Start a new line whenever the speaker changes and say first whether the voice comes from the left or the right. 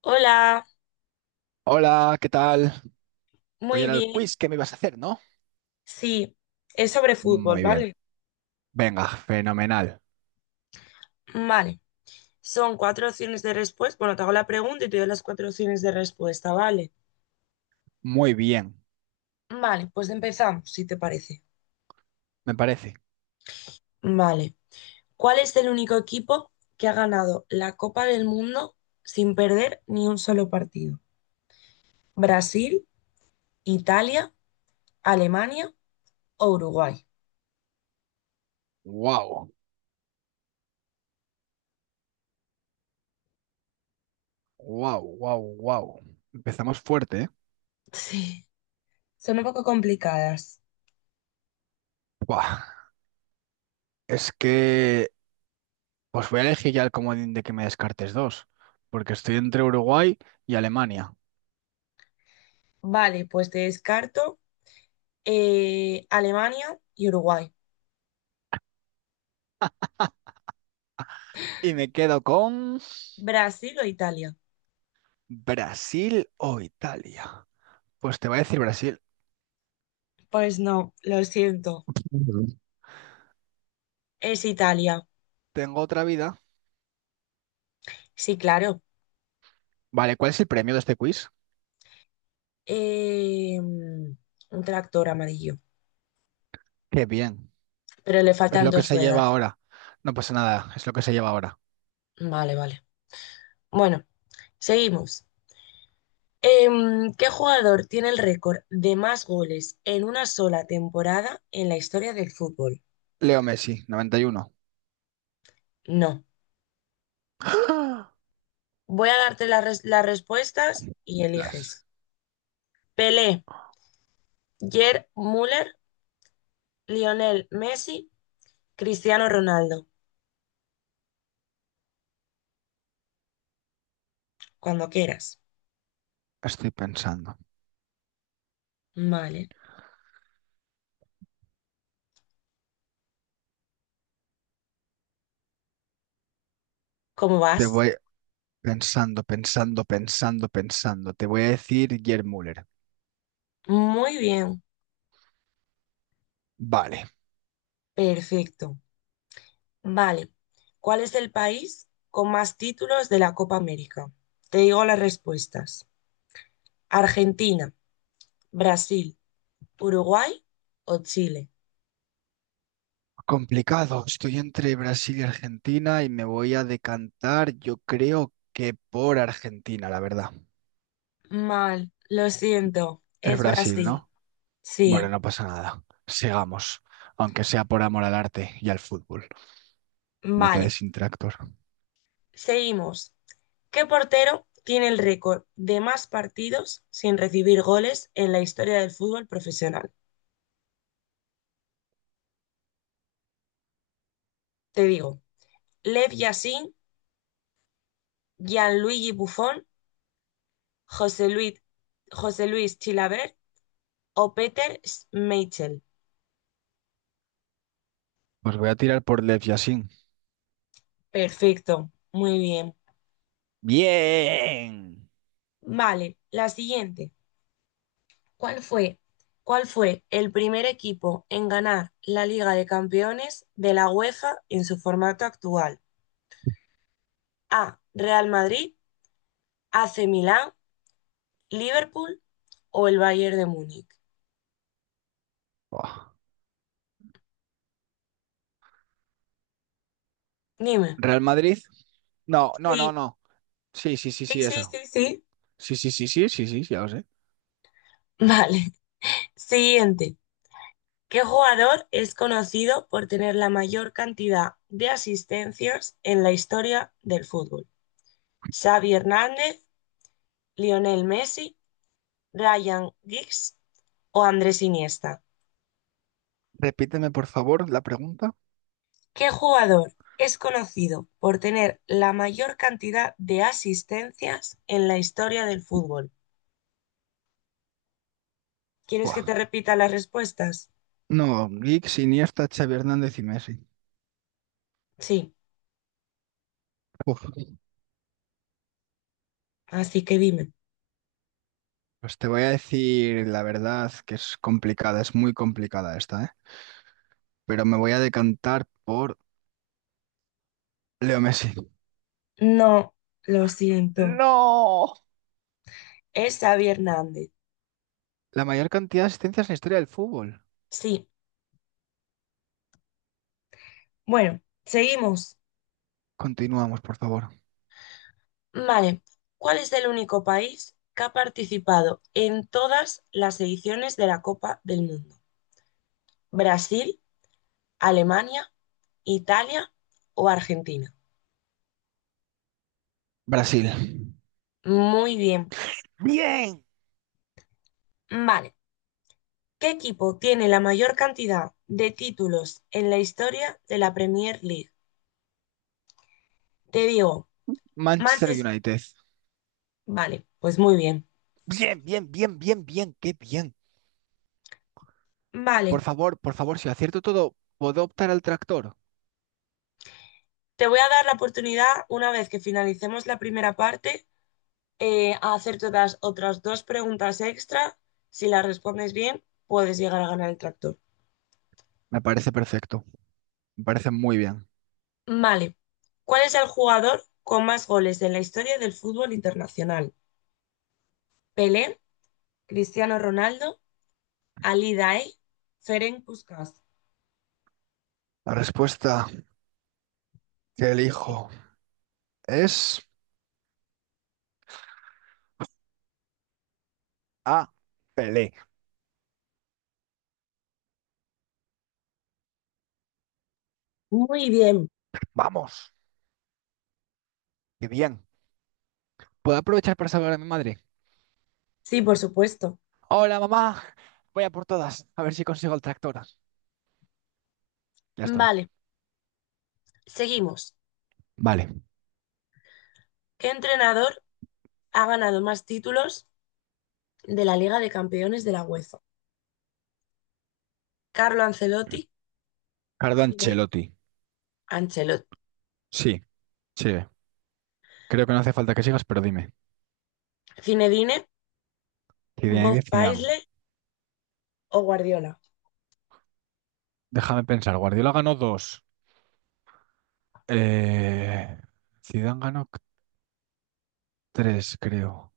left: Hola,
right: Hola, ¿qué tal? Hoy
left: muy
right: era el
left: bien.
right: quiz que me ibas a hacer, ¿no?
left: Sí, es sobre fútbol,
right: Muy bien.
left: ¿vale?
right: Venga, fenomenal.
left: Vale. Son cuatro opciones de respuesta. Bueno, te hago la pregunta y te doy las cuatro opciones de respuesta, ¿vale?
right: Muy bien,
left: Vale, pues empezamos, si te parece.
right: me parece.
left: Vale. ¿Cuál es el único equipo que ha ganado la Copa del Mundo sin perder ni un solo partido? ¿Brasil, Italia, Alemania o Uruguay?
right: Wow, wow, wow, wow. Empezamos fuerte, ¿eh?
left: Sí, son un poco complicadas.
right: Buah, Es que, pues voy a elegir ya el comodín de que me descartes dos, porque estoy entre Uruguay y Alemania.
left: Vale, pues te descarto Alemania y Uruguay.
right: Y me quedo con
left: ¿Brasil o Italia?
right: Brasil o Italia. Pues te voy a decir Brasil.
left: Pues no, lo siento.
right: Ujú.
left: Es Italia.
right: Tengo otra vida.
left: Sí, claro.
right: Vale, ¿cuál es el premio de este quiz?
left: Un tractor amarillo.
right: Qué bien.
left: Pero le
right: Es
left: faltan
right: lo que
left: dos
right: se lleva
left: ruedas.
right: ahora. No pasa nada, es lo que se lleva ahora.
left: Vale, vale. Bueno, seguimos. ¿Qué jugador tiene el récord de más goles en una sola temporada en la historia del fútbol?
right: Leo Messi, 91.
left: No. Voy a darte las las respuestas y
right: Las
left: eliges. Pelé, Gerd Müller, Lionel Messi, Cristiano Ronaldo. Cuando quieras.
right: estoy pensando.
left: Vale. ¿Cómo
right: Te
left: vas?
right: voy pensando, pensando, pensando, pensando. Te voy a decir Gerd Müller.
left: Muy bien.
right: Vale.
left: Perfecto. Vale. ¿Cuál es el país con más títulos de la Copa América? Te digo las respuestas. Argentina, Brasil, Uruguay o Chile.
right: Complicado. Estoy entre Brasil y Argentina y me voy a decantar, yo creo que por Argentina, la verdad.
left: Mal. Lo siento.
right: Es
left: Es
right: Brasil,
left: Brasil.
right: ¿no? Bueno,
left: Sí.
right: no pasa nada. Sigamos, aunque sea por amor al arte y al fútbol. Me quedé
left: Vale.
right: sin tractor.
left: Seguimos. ¿Qué portero tiene el récord de más partidos sin recibir goles en la historia del fútbol profesional? Te digo. Lev Yashin, Gianluigi Buffon, José Luis, José Luis Chilaver o Peter Schmeichel.
right: Pues voy a tirar por Lev Yashin.
left: Perfecto, muy bien.
right: Bien.
left: Vale, la siguiente. ¿Cuál fue, ¿Cuál fue el primer equipo en ganar la Liga de Campeones de la UEFA en su formato actual? A. Real Madrid, AC Milán, Liverpool o el Bayern de Múnich.
right: Buah.
left: Dime.
right: Real Madrid. No, no, no,
left: Sí,
right: no. Sí, sí, sí,
left: sí,
right: sí,
left: sí, sí,
right: eso.
left: sí.
right: Sí, sí, sí, sí, sí, sí, ya lo sé.
left: Vale. Siguiente. ¿Qué jugador es conocido por tener la mayor cantidad de asistencias en la historia del fútbol? ¿Xavi Hernández, Lionel Messi, Ryan Giggs o Andrés Iniesta?
right: Repíteme, por favor, la pregunta.
left: ¿Qué jugador es conocido por tener la mayor cantidad de asistencias en la historia del fútbol? ¿Quieres que
right: Buah.
left: te repita las respuestas?
right: No, Giggs, Iniesta, Xavi Hernández y Messi.
left: Sí,
right: Uf.
left: así que dime.
right: Pues te voy a decir la verdad que es complicada, es muy complicada esta, ¿eh? Pero me voy a decantar por Leo Messi.
left: No, lo siento.
right: No.
left: Es Xavi Hernández.
right: La mayor cantidad de asistencias en la historia del fútbol.
left: Sí. Bueno, seguimos.
right: Continuamos, por favor.
left: Vale. ¿Cuál es el único país que ha participado en todas las ediciones de la Copa del Mundo? ¿Brasil, Alemania, Italia o Argentina?
right: Brasil.
left: Muy bien.
right: Bien.
left: Vale. ¿Qué equipo tiene la mayor cantidad de títulos en la historia de la Premier League? Te digo,
right: Manchester
left: Manchester.
right: United.
left: Vale, pues muy bien.
right: Bien, bien, bien, bien, bien, qué bien.
left: Vale.
right: Por favor, si acierto todo, ¿puedo optar al tractor?
left: Te voy a dar la oportunidad, una vez que finalicemos la primera parte, a hacerte las otras dos preguntas extra. Si las respondes bien, puedes llegar a ganar el tractor.
right: Me parece perfecto, me parece muy bien.
left: Vale. ¿Cuál es el jugador con más goles en la historia del fútbol internacional? Pelé, Cristiano Ronaldo, Ali Daei, Ferenc Puskás.
right: La respuesta que elijo es A, Pelé.
left: Muy bien.
right: Vamos, qué bien. ¿Puedo aprovechar para salvar a mi madre?
left: Sí, por supuesto.
right: Hola, mamá. Voy a por todas, a ver si consigo el tractor. Ya estoy.
left: Vale. Seguimos.
right: Vale.
left: ¿Qué entrenador ha ganado más títulos de la Liga de Campeones de la UEFA? Carlo Ancelotti,
right: Carlo
left: Cine-
right: Ancelotti.
left: Ancelotti,
right: Sí, sigue. Creo que no hace falta que sigas, pero dime.
left: Zinedine, Bob
right: Zidane, Zidane.
left: Paisley o Guardiola.
right: Déjame pensar, Guardiola ganó dos. Eh, Zidane ganó tres, creo.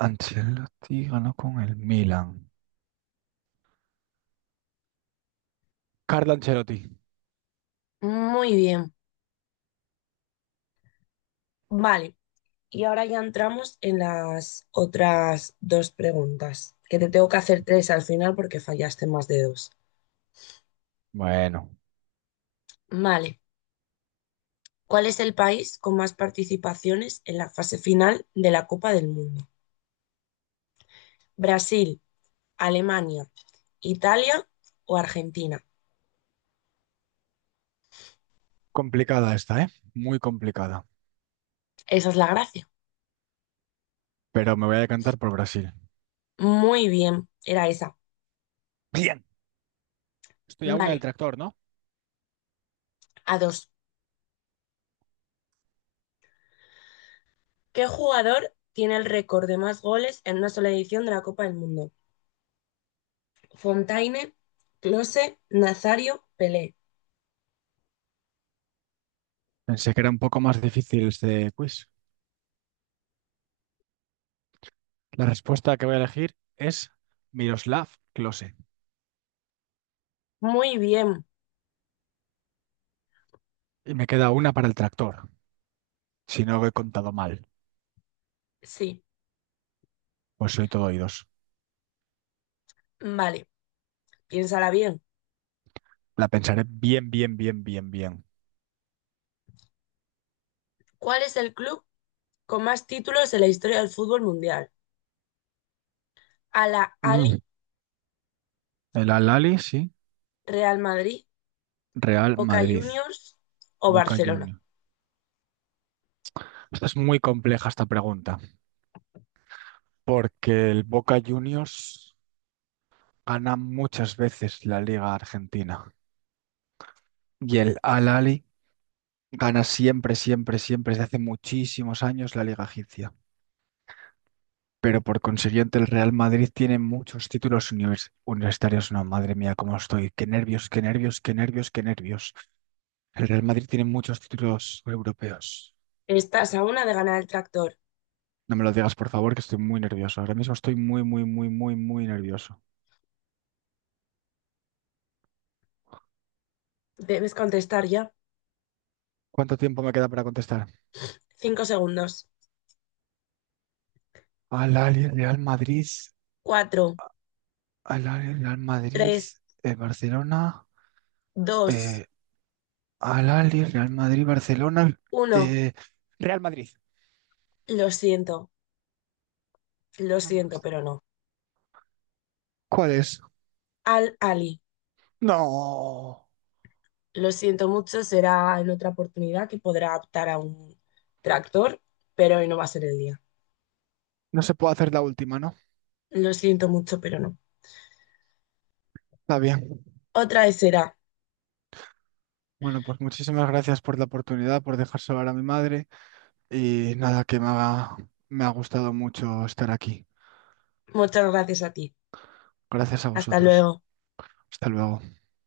right: Ancelotti ganó con el Milan. Carlo Ancelotti.
left: Muy bien. Vale. Y ahora ya entramos en las otras dos preguntas, que te tengo que hacer tres al final porque fallaste más de dos.
right: Bueno,
left: Vale. ¿Cuál es el país con más participaciones en la fase final de la Copa del Mundo? ¿Brasil, Alemania, Italia o Argentina?
right: complicada esta, ¿eh? Muy complicada.
left: Esa es la gracia.
right: Pero me voy a decantar por Brasil.
left: Muy bien, era esa.
right: Bien. Estoy a una del
left: Vale.
right: tractor, ¿no?
left: A dos. ¿Qué jugador tiene el récord de más goles en una sola edición de la Copa del Mundo? Fontaine, Close, Nazario, Pelé.
right: Pensé que era un poco más difícil este quiz. La respuesta que voy a elegir es Miroslav Klose.
left: Muy bien,
right: Y me queda una para el tractor. Si no lo he contado mal,
left: sí.
right: pues soy todo oídos.
left: Vale, piénsala bien.
right: La pensaré bien, bien, bien, bien, bien.
left: ¿Cuál es el club con más títulos en la historia del fútbol mundial? ¿Al
right: Mm,
left: Ahly,
right: El Al-Ali, sí.
left: Real Madrid,
right: Real
left: Boca
right: Madrid,
left: Juniors o
right: Boca
left: Barcelona?
right: Juniors. Esta es muy compleja esta pregunta, porque el Boca Juniors gana muchas veces la Liga Argentina y el Al-Ahly gana siempre, siempre, siempre, desde hace muchísimos años la Liga Egipcia. Pero por consiguiente el Real Madrid tiene muchos títulos universitarios. No, madre mía, cómo estoy. Qué nervios, qué nervios, qué nervios, qué nervios. El Real Madrid tiene muchos títulos europeos.
left: Estás a una de ganar el tractor.
right: No me lo digas, por favor, que estoy muy nervioso. Ahora mismo estoy muy, muy, muy, muy, muy nervioso.
left: Debes contestar ya.
right: ¿Cuánto tiempo me queda para contestar?
left: 5 segundos.
right: Al Ahly, Real Madrid,
left: Cuatro,
right: Al Ahly, Real Madrid,
left: tres,
right: Barcelona,
left: dos,
right: eh, Al Ahly, Real Madrid, Barcelona,
left: uno.
right: eh, Real Madrid.
left: Lo siento, lo
right: No me
left: siento,
right: gusta.
left: pero no.
right: ¿Cuál es?
left: Al Ahly.
right: No,
left: Lo siento mucho, será en otra oportunidad que podrá optar a un tractor, pero hoy no va a ser el día.
right: no se puede hacer la última, ¿no?
left: Lo siento mucho, pero no.
right: Está bien.
left: Otra vez será.
right: Bueno, pues muchísimas gracias por la oportunidad, por dejar hablar a mi madre y nada, que me ha gustado mucho estar aquí.
left: Muchas gracias a ti.
right: Gracias a
left: Hasta
right: vosotros.
left: luego.
right: Hasta luego.